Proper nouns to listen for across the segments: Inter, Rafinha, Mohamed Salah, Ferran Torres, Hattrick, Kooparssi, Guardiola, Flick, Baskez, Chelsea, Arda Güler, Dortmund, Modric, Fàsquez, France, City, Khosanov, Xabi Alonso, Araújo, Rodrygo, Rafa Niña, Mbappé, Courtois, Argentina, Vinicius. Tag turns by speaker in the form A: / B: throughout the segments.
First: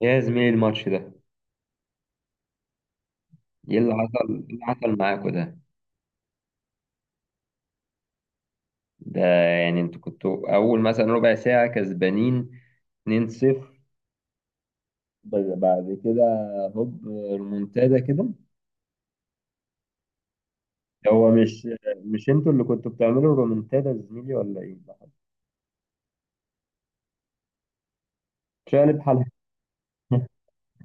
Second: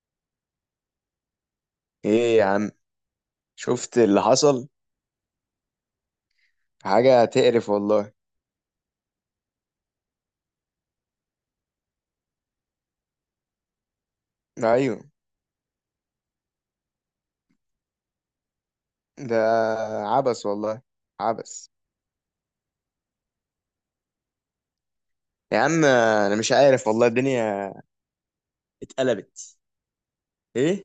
A: يا زميلي الماتش ده،
B: ايه يا عم.
A: ايه اللي
B: شفت اللي
A: حصل؟ إيه اللي
B: حصل؟
A: حصل معاكوا ده؟
B: حاجة تقرف والله.
A: ده يعني انتوا كنتوا اول مثلا ربع ساعة كسبانين 2-0،
B: ايوه.
A: بس بعد كده هوب، ريمونتادا كده.
B: ده عبس والله.
A: هو مش
B: عبس.
A: مش انتوا اللي كنتوا بتعملوا ريمونتادا يا زميلي ولا ايه؟
B: يا عم انا مش عارف والله، الدنيا
A: شقلب حالها.
B: اتقلبت. ايه.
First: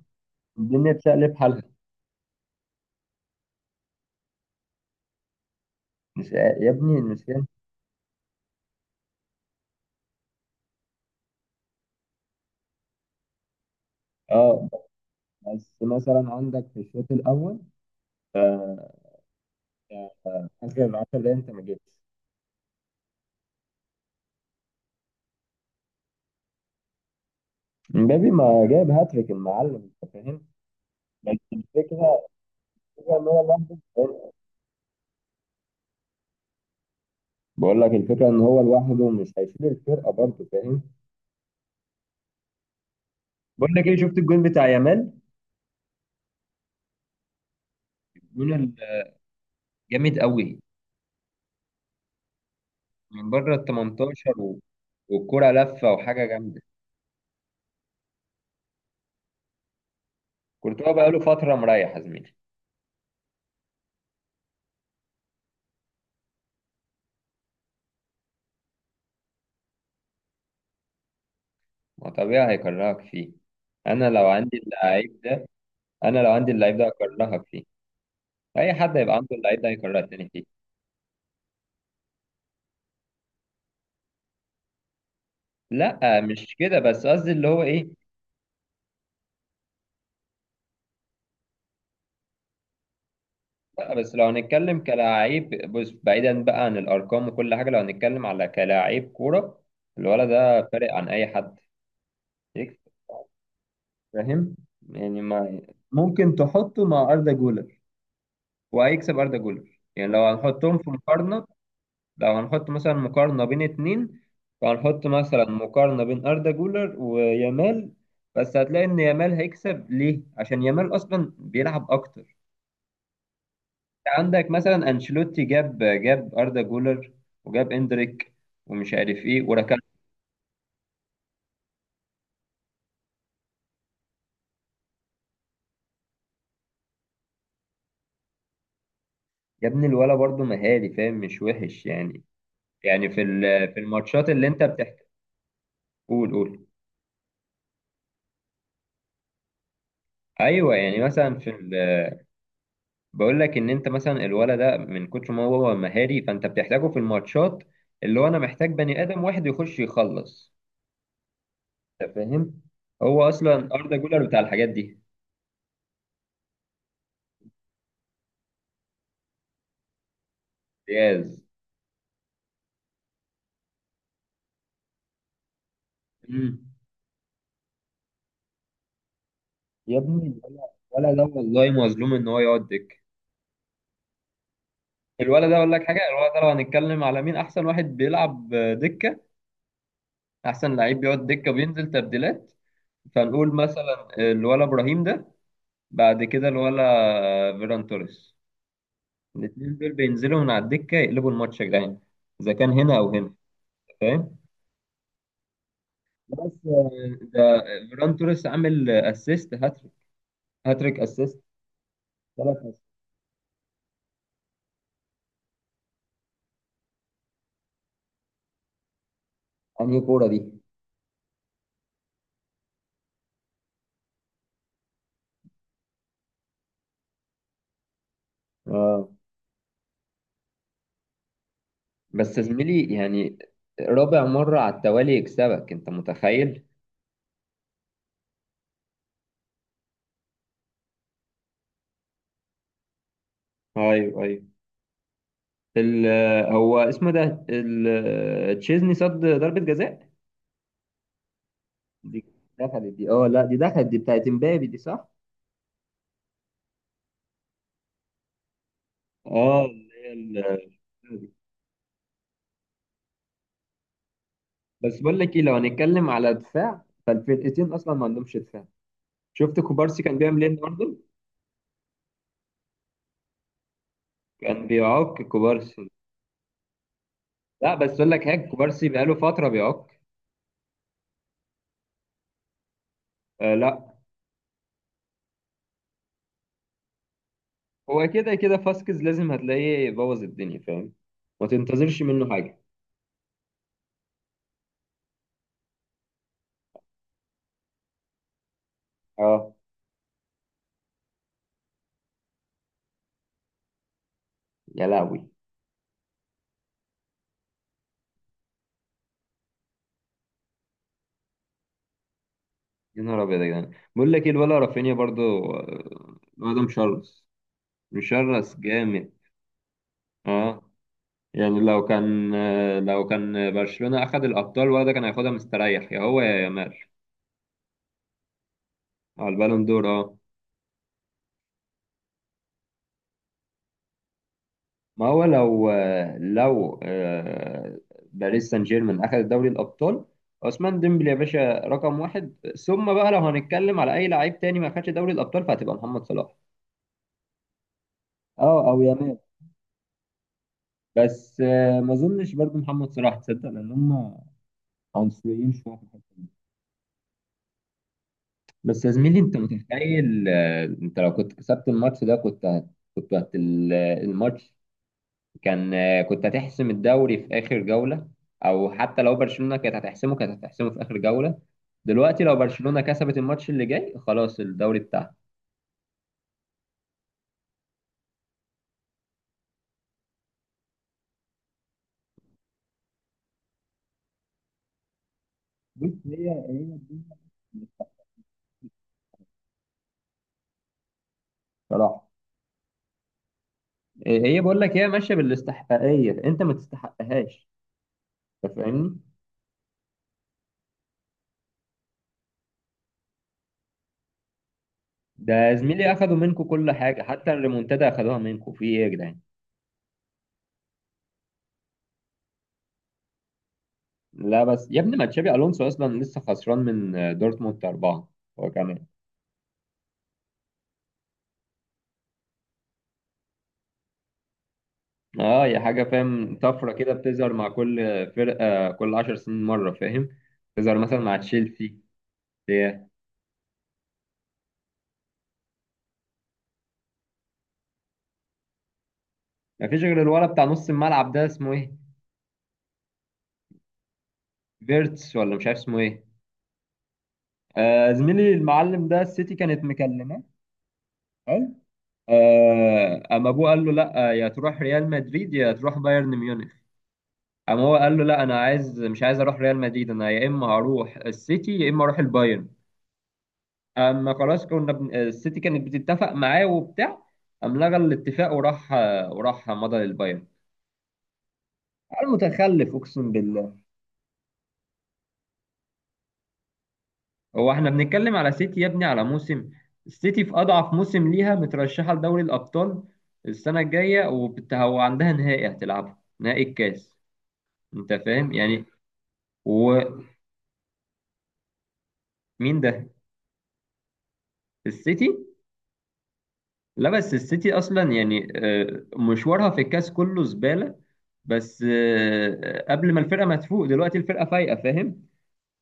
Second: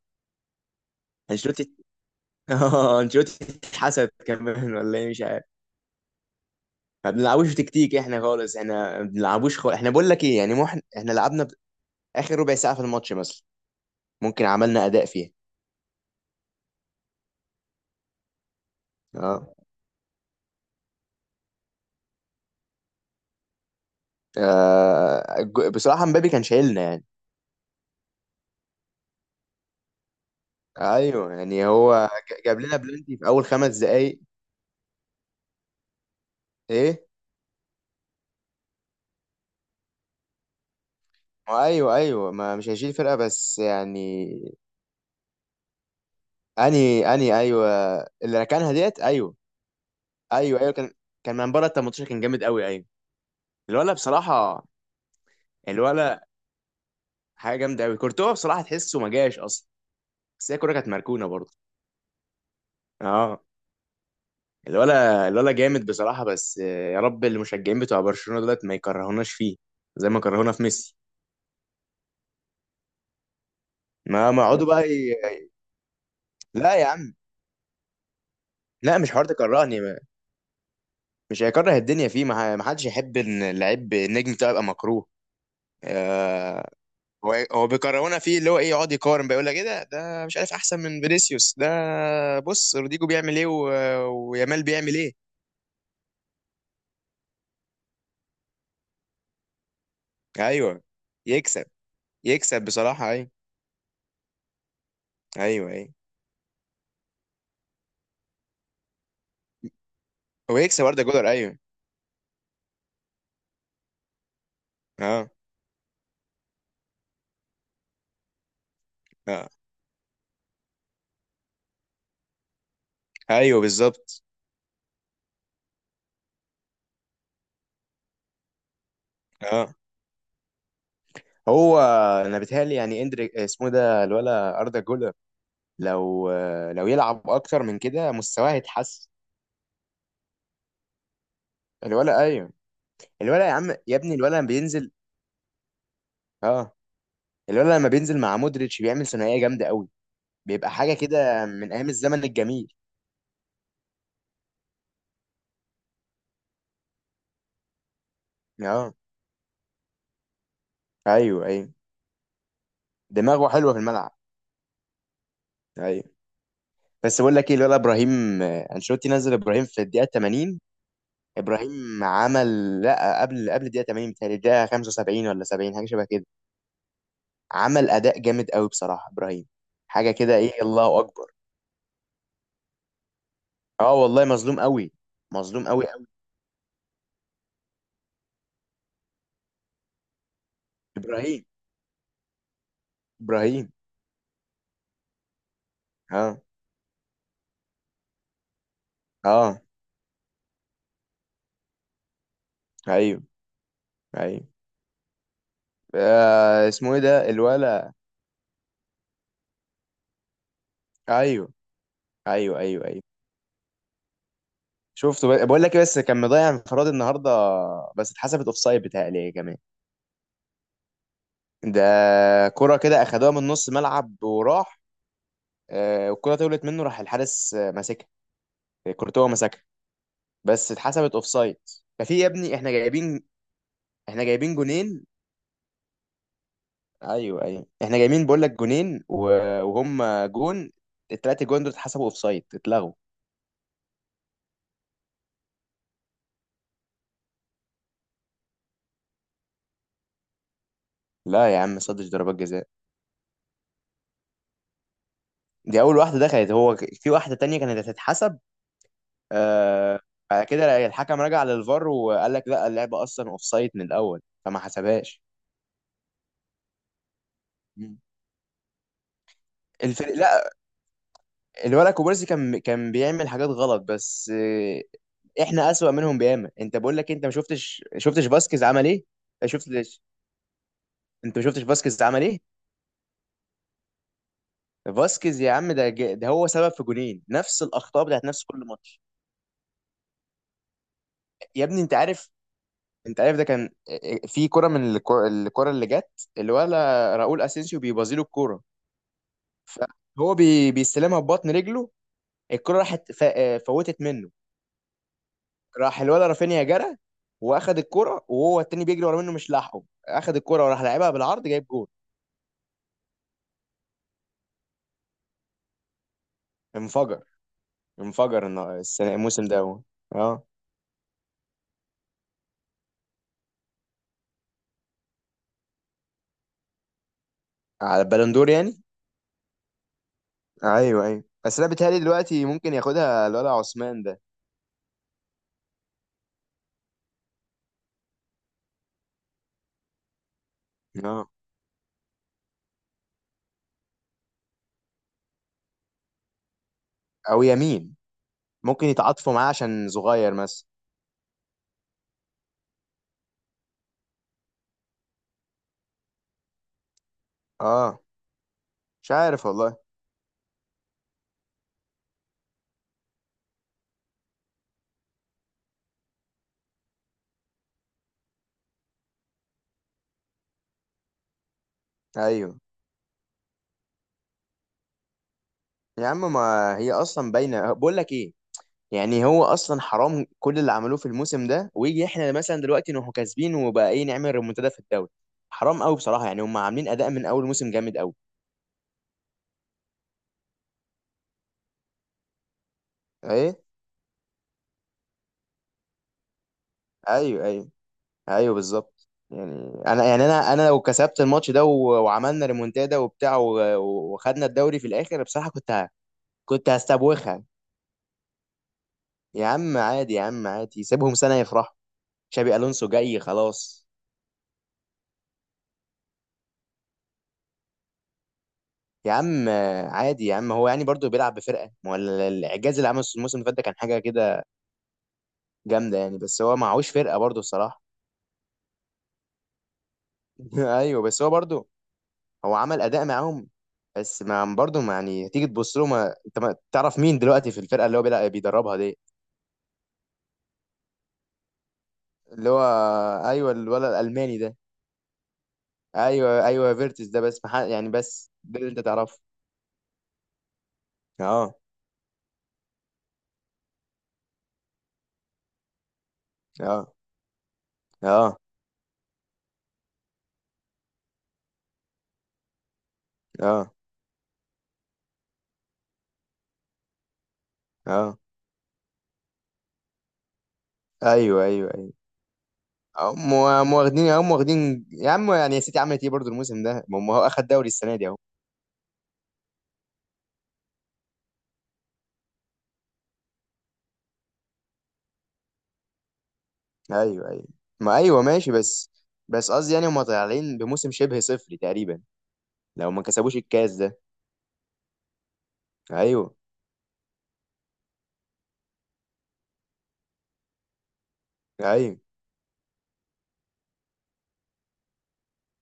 A: الدنيا اتشقلب حالها.
B: انشيلوتي اه، انشيلوتي اتحسد كمان ولا ايه؟ مش عارف.
A: مش يا ابني
B: ما
A: المشكلة.
B: بنلعبوش تكتيك احنا خالص، احنا ما بنلعبوش خالص، احنا بقول لك ايه يعني، مو احنا لعبنا اخر ربع ساعة في الماتش مثلا، ممكن
A: اه،
B: عملنا اداء فيها.
A: بس مثلا عندك في الشوط الاول، آه،
B: اه.
A: اخر 10 دقايق انت ما جيتش.
B: بصراحة مبابي كان شايلنا يعني.
A: مبابي ما جاب هاتريك المعلم، انت فاهم؟
B: ايوه
A: بس
B: يعني هو
A: الفكرة
B: جاب لنا
A: الفكرة
B: بلنتي
A: إن
B: في
A: هو
B: اول
A: لوحده.
B: خمس دقايق. ايه.
A: بقول لك الفكرة إن هو لوحده مش هيشيل الفرقة برضه، فاهم؟
B: ما ايوه ايوه، ما مش هيشيل فرقه بس
A: بقول لك ايه، شفت
B: يعني.
A: الجون بتاع يامال؟
B: اني ايوه. اللي
A: الجون
B: ركنها ديت،
A: ال-
B: ايوه.
A: جامد قوي،
B: ايوه ايوه، كان. كان من بره ال 18 كان جامد قوي، ايوه.
A: من بره ال
B: الولا
A: 18
B: بصراحه.
A: والكرة لفة
B: الولا
A: وحاجة جامدة.
B: حاجه جامده قوي، كورتوا بصراحه تحسه ما جاش اصلا. بس هي الكوره كانت
A: كورتوا بقاله
B: مركونه برضه.
A: فترة مريح يا زميلي.
B: اه. الولا جامد بصراحه، بس يا رب المشجعين بتوع برشلونه دولت ما يكرهوناش فيه، زي ما كرهونا في ميسي.
A: ما طبيعي هيكرهك فيه. انا لو
B: ما
A: عندي
B: يقعدوا بقى
A: اللعيب ده انا لو عندي
B: لا
A: اللعيب
B: يا
A: ده
B: عم.
A: هكرهك فيه. اي حد
B: لا مش
A: هيبقى
B: حوار
A: عنده اللعيب ده
B: تكرهني.
A: هيكرهك تاني فيه.
B: مش هيكره الدنيا فيه، ما حدش يحب ان اللعيب النجم بتاعه يبقى مكروه.
A: لا مش
B: آه،
A: كده، بس قصدي
B: هو
A: اللي هو
B: هو
A: ايه.
B: بيكرهونا فيه، اللي هو ايه، يقعد يقارن بقى، يقول لك ايه ده مش عارف احسن من فينيسيوس ده. بص روديجو بيعمل ايه
A: لا بس لو
B: ويامال
A: هنتكلم
B: بيعمل ايه.
A: كلاعب، بص بعيدا بقى عن الارقام وكل حاجه، لو هنتكلم على كلاعب كوره، الولد ده
B: ايوه.
A: فارق عن اي حد.
B: يكسب. يكسب
A: يكسب،
B: بصراحه، ايوه.
A: فاهم؟ يعني ما
B: ايوه ايوه.
A: ممكن تحطه مع اردا جولر وهيكسب اردا جولر. يعني لو
B: هو
A: هنحطهم
B: يكسب
A: في
B: اردا جولر،
A: مقارنه،
B: ايوه.
A: لو هنحط مثلا مقارنه بين اتنين، فهنحط
B: اه.
A: مثلا مقارنه بين اردا جولر ويامال، بس هتلاقي ان يامال
B: اه
A: هيكسب ليه، عشان يامال اصلا بيلعب اكتر.
B: ايوه بالظبط.
A: عندك مثلا انشيلوتي جاب اردا جولر وجاب اندريك ومش عارف ايه
B: اه.
A: وركان.
B: هو. انا بيتهيألي يعني اندريك اسمه ده الولا اردا جولر. لو لو يلعب اكتر من كده مستواه هيتحسن.
A: يا ابني الولا برضه مهاري، فاهم؟ مش وحش
B: الولا،
A: يعني.
B: ايوه.
A: يعني
B: الولد يا عم،
A: في
B: يا ابني
A: الماتشات
B: الولد
A: اللي
B: لما
A: انت
B: بينزل.
A: بتحكي، قول.
B: اه. الولد لما بينزل مع مودريتش بيعمل ثنائيه جامده قوي. بيبقى
A: ايوه،
B: حاجه
A: يعني مثلا
B: كده من ايام الزمن الجميل.
A: بقول لك ان انت مثلا الولا ده من كتر ما هو مهاري فانت بتحتاجه في الماتشات، اللي هو انا محتاج
B: اه
A: بني ادم واحد يخش يخلص.
B: ايوه ايوه.
A: انت فاهم؟ هو
B: دماغه
A: اصلا
B: حلوه في
A: اردا
B: الملعب.
A: جولر بتاع الحاجات دي.
B: ايوه. بس بقول لك ايه، الولد ابراهيم، انشيلوتي نزل ابراهيم في الدقيقه 80.
A: جاز.
B: ابراهيم عمل، لا قبل الدقيقه 80، بتهيألي الدقيقه 75 ولا 70، حاجه شبه كده. عمل اداء جامد قوي بصراحه ابراهيم.
A: يا
B: حاجه
A: ابني
B: كده
A: الولا،
B: ايه، الله
A: الولا
B: اكبر.
A: ده والله مظلوم ان هو يقعد دكة.
B: اه والله مظلوم قوي.
A: الولد ده
B: مظلوم
A: اقول لك
B: قوي
A: حاجه،
B: قوي.
A: الولد ده لو هنتكلم على مين احسن واحد بيلعب دكه، احسن لعيب بيقعد
B: ابراهيم.
A: دكه وبينزل تبديلات، فنقول
B: ابراهيم.
A: مثلا الولا ابراهيم ده، بعد
B: اه
A: كده الولا فيران توريس.
B: اه
A: الاثنين دول بينزلوا من على الدكه يقلبوا الماتش يا جدعان، اذا كان هنا او
B: ايوه
A: هنا، فاهم؟
B: ايوه.
A: بس
B: آه، اسمه ايه
A: آه،
B: ده
A: ده
B: الولا؟
A: فيران توريس عامل اسيست هاتريك، هاتريك اسيست،
B: ايوه
A: ثلاث
B: ايوه
A: اسيست.
B: ايوه ايوه. بقول لك إيه، بس كان مضيع انفراد النهارده. بس اتحسبت اوفسايد بتهيألي كمان.
A: انهي كوره دي؟
B: ده. كرة كده اخدوها من نص ملعب وراح. آه، والكرة طولت منه راح الحارس ماسكها.
A: اه،
B: كورتوا ماسكها. بس اتحسبت اوفسايد. ففي يا
A: بس يا
B: ابني، احنا
A: زميلي
B: جايبين
A: يعني
B: احنا
A: رابع
B: جايبين
A: مره على
B: جونين.
A: التوالي يكسبك، انت متخيل؟
B: ايوه ايوه، احنا جايبين بقول لك جونين وهم جون. التلاتة جون دول اتحسبوا اوفسايد، اتلغوا.
A: ايوه ال- هو اسمه ده تشيزني صد ضربة جزاء.
B: لا يا عم، صدش
A: دي
B: ضربات جزاء.
A: دخلت دي، اه لا دي دخلت دي بتاعت امبابي دي، صح؟
B: دي اول واحده دخلت، هو في واحده تانية كانت هتتحسب.
A: اه،
B: آه.
A: اللي
B: بعد
A: هي
B: كده الحكم
A: ال-
B: رجع للفار وقال لك لا، اللعبه اصلا اوف سايد من الاول فما
A: بس بقول
B: حسبهاش.
A: لك ايه، لو هنتكلم على دفاع، فالفرقتين اصلا
B: مم.
A: ما عندهمش دفاع. شفت كوبارسي
B: الفريق،
A: كان بيعمل
B: لا.
A: ايه النهارده؟
B: الولد كوبارسي كان بيعمل حاجات غلط، بس
A: كان بيعك
B: احنا
A: كوبارسي.
B: اسوأ منهم بياما. انت بقول لك، انت ما
A: لا
B: شفتش
A: بس اقول لك
B: شفتش
A: حاجه،
B: باسكيز عمل
A: كوبارسي
B: ايه.
A: بقاله فتره بيعك.
B: شفتش. انت ما شفتش باسكيز عمل ايه.
A: آه لا.
B: باسكيز يا عم، ده هو سبب في جونين، نفس الاخطاء
A: هو
B: بتاعت
A: كده
B: نفس
A: كده
B: كل
A: فاسكيز
B: ماتش.
A: لازم هتلاقيه بوظ الدنيا، فاهم؟ ما
B: يا ابني انت
A: تنتظرش منه
B: عارف
A: حاجه.
B: انت عارف ده كان في كرة من الكرة اللي جت، الولا راؤول اسينسيو بيبازيله الكرة،
A: اه.
B: فهو بيستلمها ببطن رجله. الكرة راحت فوتت منه.
A: يا لهوي.
B: راح الولا رافينيا جرى، واخد الكرة وهو التاني بيجري ورا منه مش لاحقه. اخد الكرة وراح لعبها بالعرض جايب جول.
A: يا نهار ابيض يا جدعان. بقول لك ايه، الولا رافينيا برضو، الواد ده مشرس،
B: انفجر. انفجر
A: مشرس جامد.
B: الموسم ده هو. اه.
A: اه، يعني لو كان لو كان برشلونة اخد الابطال، الواد ده كان هياخدها مستريح، يا هو يا يامال.
B: على البالندور يعني.
A: على البالون دور، اه.
B: ايوه ايوه، بس انا بيتهيألي دلوقتي ممكن ياخدها الولا عثمان ده.
A: ما هو لو لو باريس سان جيرمان اخد دوري الابطال، عثمان ديمبلي يا
B: اه
A: باشا رقم واحد. ثم بقى لو هنتكلم على اي لعيب تاني ما خدش دوري الابطال، فهتبقى محمد صلاح.
B: او يمين.
A: اه او
B: ممكن
A: يامال.
B: يتعاطفوا معاه عشان صغير مثلا.
A: بس ما اظنش برضو محمد صلاح، تصدق، لان هم عنصريين شويه في الحته دي.
B: اه
A: بس يا
B: مش
A: زميلي انت
B: عارف والله.
A: متخيل، انت لو كنت كسبت الماتش ده كنت كنت الماتش، كان كنت هتحسم الدوري في اخر جوله. او حتى لو برشلونه كانت هتحسمه كانت هتحسمه في اخر جوله. دلوقتي لو
B: ايوه
A: برشلونه كسبت الماتش اللي جاي، خلاص الدوري بتاعها.
B: يا عم، ما هي اصلا باينه بقول لك ايه. يعني هو اصلا حرام كل اللي عملوه في الموسم ده، ويجي احنا مثلا دلوقتي نروح كاسبين وبقى ايه نعمل ريمونتادا في الدوري. حرام
A: بص
B: قوي بصراحه،
A: هي
B: يعني هم
A: هي
B: عاملين اداء
A: الدنيا،
B: من اول موسم جامد قوي.
A: صراحه.
B: ايه.
A: هي بقول لك هي ماشيه بالاستحقاقيه، انت ما
B: ايوه
A: تستحقهاش.
B: ايوه
A: انت
B: ايوه
A: فاهمني؟
B: بالظبط يعني. انا يعني انا لو كسبت الماتش ده وعملنا ريمونتادا وبتاع وخدنا الدوري في الاخر
A: ده
B: بصراحه
A: يا زميلي اخدوا منكم
B: كنت
A: كل حاجه، حتى
B: هستبوخها.
A: الريمونتادا اخدوها منكم في ايه يا جدعان.
B: يا عم عادي، يا عم عادي، سيبهم سنه يفرحوا. شابي الونسو جاي خلاص.
A: لا بس يا ابني، ما تشابي الونسو اصلا لسه خسران من دورتموند اربعه، هو كمان.
B: يا عم عادي يا عم، هو يعني برضه بيلعب بفرقه. ما هو الاعجاز اللي عمله الموسم اللي فات ده كان حاجه كده
A: اه، هي حاجه،
B: جامده يعني،
A: فاهم؟
B: بس هو
A: طفره
B: معهوش
A: كده
B: فرقه
A: بتظهر
B: برضه
A: مع كل
B: الصراحه.
A: فرقه، كل 10 سنين مره، فاهم؟ تظهر مثلا
B: ايوه،
A: مع
B: بس هو برضه.
A: تشيلسي
B: هو عمل
A: بتاع.
B: اداء معاهم. بس ما برضه ما يعني تيجي تبص له، ما انت ما تعرف مين دلوقتي في الفرقه اللي هو بيلعب بيدربها دي.
A: ما فيش غير الولد بتاع نص الملعب ده اسمه ايه،
B: اللي هو. ايوه الولد الالماني ده.
A: فيرتس، ولا مش عارف اسمه ايه.
B: ايوه ايوه فيرتس ده، بس ما يعني
A: آه
B: بس
A: زميلي،
B: ده اللي انت
A: المعلم ده
B: تعرفه.
A: السيتي كانت مكلمه. حلو.
B: اه
A: اما ابوه قال له لا، يا تروح ريال مدريد يا تروح بايرن ميونخ.
B: اه
A: اما هو قال له لا
B: اه
A: انا عايز، مش عايز اروح ريال مدريد، انا يا اما هروح السيتي يا اما اروح البايرن.
B: اه
A: اما خلاص كنا السيتي كانت بتتفق معاه وبتاع، قام لغى
B: اه.
A: الاتفاق وراح وراح مضى للبايرن.
B: ايوه ايوه أيوه.
A: المتخلف، اقسم
B: هم
A: بالله.
B: هم واخدين هم واخدين يا عم يعني، يا سيتي عملت ايه برضه الموسم ده، ما هم هو اخد
A: هو
B: دوري
A: احنا
B: السنه دي
A: بنتكلم
B: اهو.
A: على سيتي يا ابني، على موسم؟ السيتي في اضعف موسم ليها مترشحه لدوري الابطال السنه الجايه، هو عندها نهائي هتلعبه، نهائي الكاس.
B: ايوه ايوه.
A: انت
B: ما ايوه
A: فاهم
B: ماشي،
A: يعني؟
B: بس قصدي يعني هم
A: ومين؟
B: طالعين بموسم شبه صفري تقريبا.
A: ده
B: لو ما كسبوش الكاس ده.
A: السيتي.
B: ايوه.
A: لا بس السيتي اصلا يعني مشوارها في الكاس كله زباله، بس
B: ايوه
A: قبل ما الفرقه ما تفوق، دلوقتي الفرقه فايقه، فاهم؟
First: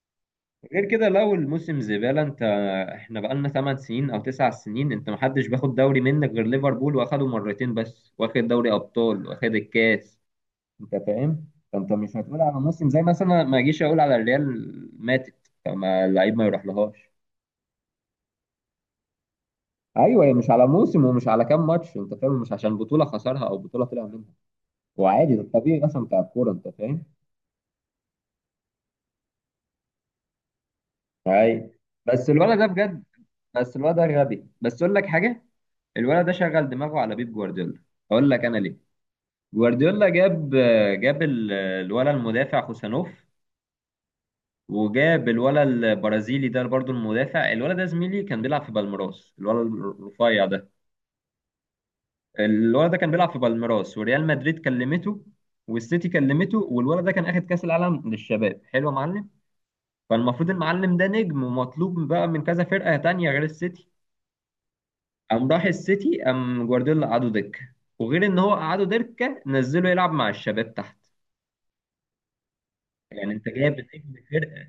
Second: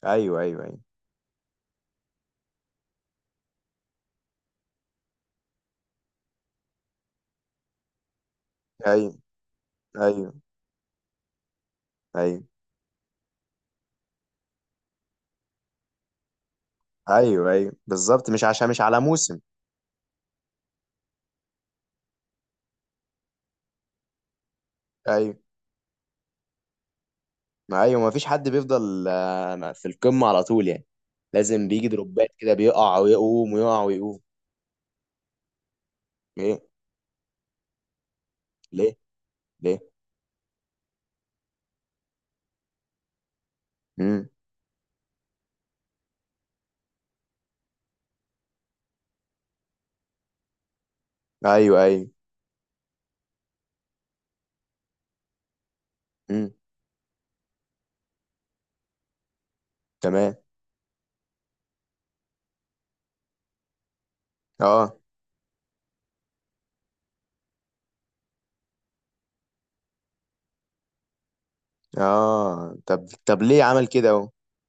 B: ايوه ايوه ايوه
A: غير كده لو الموسم زباله، انت احنا بقالنا 8 سنين او 9 سنين انت محدش بياخد دوري منك غير ليفربول واخده مرتين بس، واخد دوري
B: ايوه
A: ابطال واخد الكاس.
B: ايوه
A: انت فاهم؟ فانت مش هتقول
B: ايوه
A: على موسم، زي مثلا ما اجيش اقول على الريال ماتت فما اللعيب ما يروح لهاش.
B: ايوه ايوه بالظبط، مش عشان مش على موسم.
A: ايوه، هي مش على موسم ومش على كام ماتش، انت فاهم؟ مش عشان بطوله خسرها او بطوله طلع منها، وعادي
B: ايوه.
A: ده الطبيعي اصلا بتاع الكوره، انت فاهم؟
B: ما ايوه، ما فيش حد بيفضل في القمه على طول يعني. لازم
A: اي.
B: بيجي
A: بس
B: دروبات كده،
A: الولد ده
B: بيقع
A: بجد،
B: ويقوم
A: بس
B: ويقع
A: الولد ده
B: ويقوم.
A: غبي، بس اقول لك حاجه، الولد ده
B: ليه؟
A: شغل دماغه على بيب جوارديولا. اقول لك انا ليه.
B: ليه؟ ليه؟
A: جوارديولا جاب، جاب الولد المدافع خوسانوف،
B: امم.
A: وجاب الولد البرازيلي ده برضو، المدافع الولد ده زميلي كان بيلعب في بالميراس، الولد الرفيع ده.
B: ايوه ايوه
A: الولد ده كان بيلعب في بالميراس وريال مدريد كلمته والسيتي كلمته، والولد ده كان اخد كاس العالم للشباب، حلو يا معلم.
B: تمام.
A: فالمفروض المعلم ده نجم ومطلوب بقى من كذا فرقة تانية غير السيتي.
B: اه.
A: قام راح السيتي، قام جوارديولا قعده دكة، وغير ان هو قعده دكة نزله يلعب مع الشباب تحت.
B: اه طب
A: يعني
B: طب
A: انت
B: ليه
A: جايب نجم
B: عمل كده اهو.
A: فرقة،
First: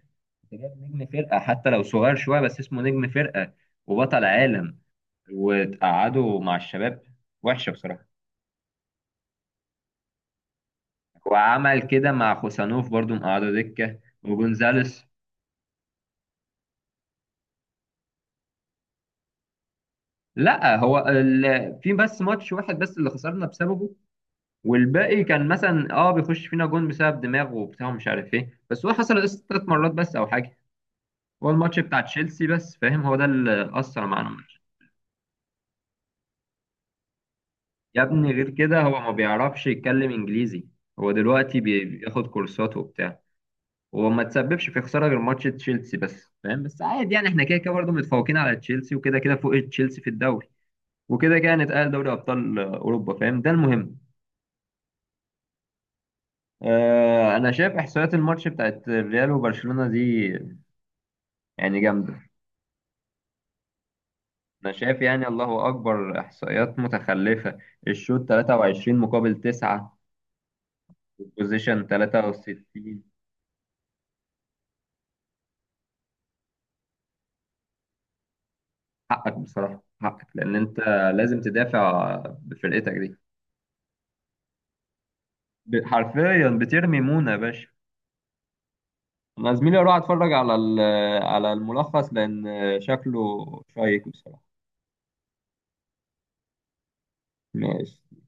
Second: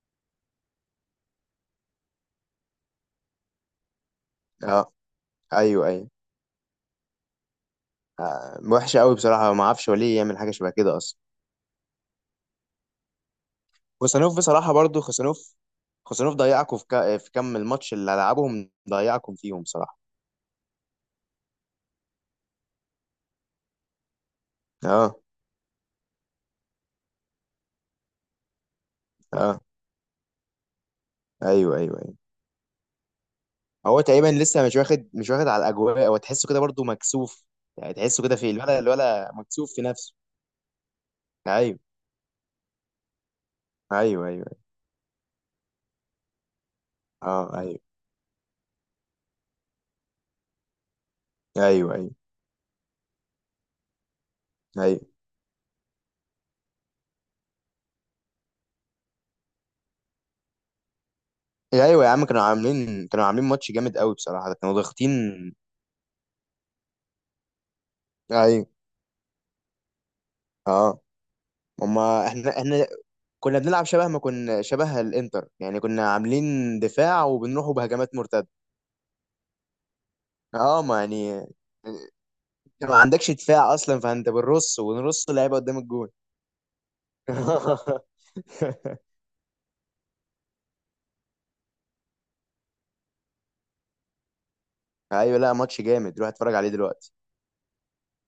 A: انت جايب نجم فرقة حتى لو صغير شوية بس اسمه نجم فرقة وبطل عالم،
B: اه ايوه ايوه.
A: وتقعده مع الشباب. وحشة بصراحة.
B: آه. وحشه قوي بصراحه، ما اعرفش هو ليه يعمل حاجه شبه كده اصلا.
A: وعمل كده مع خوسانوف برضو، مقعده دكة،
B: خوسانوف بصراحه برضو،
A: وجونزاليس.
B: خوسانوف. خوسانوف ضيعكم في كم الماتش اللي لعبهم، ضيعكم فيهم بصراحه.
A: لا هو في بس ماتش واحد بس اللي خسرنا بسببه،
B: اه
A: والباقي كان مثلا اه بيخش فينا جون بسبب دماغه وبتاع ومش عارف ايه، بس هو حصل اس
B: اه
A: ثلاث مرات بس او حاجه. هو
B: ايوه
A: الماتش
B: ايوه
A: بتاع
B: ايوه.
A: تشيلسي بس، فاهم؟ هو ده اللي
B: هو
A: اثر
B: تقريبا
A: معانا الماتش.
B: لسه مش واخد على الاجواء، هو تحسه كده برضو مكسوف. يعني
A: يا
B: تحسه
A: ابني
B: كده
A: غير
B: في الولا
A: كده هو ما
B: الولا
A: بيعرفش
B: مكسوف في
A: يتكلم
B: نفسه.
A: انجليزي، هو دلوقتي
B: ايوه
A: بياخد كورسات وبتاع. هو ما
B: ايوه ايوه.
A: تسببش في خساره غير ماتش تشيلسي بس، فاهم؟ بس عادي يعني، احنا كده
B: اه
A: كده
B: ايوه
A: برضه متفوقين على تشيلسي، وكده كده فوق تشيلسي في الدوري، وكده كده هنتأهل
B: ايوه ايوه
A: دوري ابطال اوروبا، فاهم؟ ده المهم.
B: ايوه.
A: آه انا شايف احصائيات الماتش بتاعت الريال وبرشلونه دي، يعني
B: إيه، ايوه يا عم
A: جامده.
B: كانوا عاملين ماتش جامد قوي بصراحه،
A: أنا
B: كانوا
A: شايف
B: ضاغطين.
A: يعني الله أكبر إحصائيات متخلفة. الشوط
B: ايوه.
A: 23 مقابل 9،
B: اه.
A: والبوزيشن
B: هما احنا
A: 63.
B: كنا بنلعب شبه ما كنا شبه الانتر يعني، كنا عاملين دفاع وبنروحوا بهجمات مرتده.
A: حقك بصراحة، حقك، لأن أنت
B: اه ما
A: لازم
B: يعني.
A: تدافع
B: انت
A: بفرقتك
B: ما
A: دي.
B: عندكش دفاع اصلا، فانت بنرص ونرص اللعيبه قدام الجون.
A: حرفيا بترمي مونة يا باشا. أنا زميلي أروح أتفرج على على الملخص، لأن شكله شيق بصراحة.
B: ايوه، لا ماتش جامد روح اتفرج عليه دلوقتي.
A: ماشي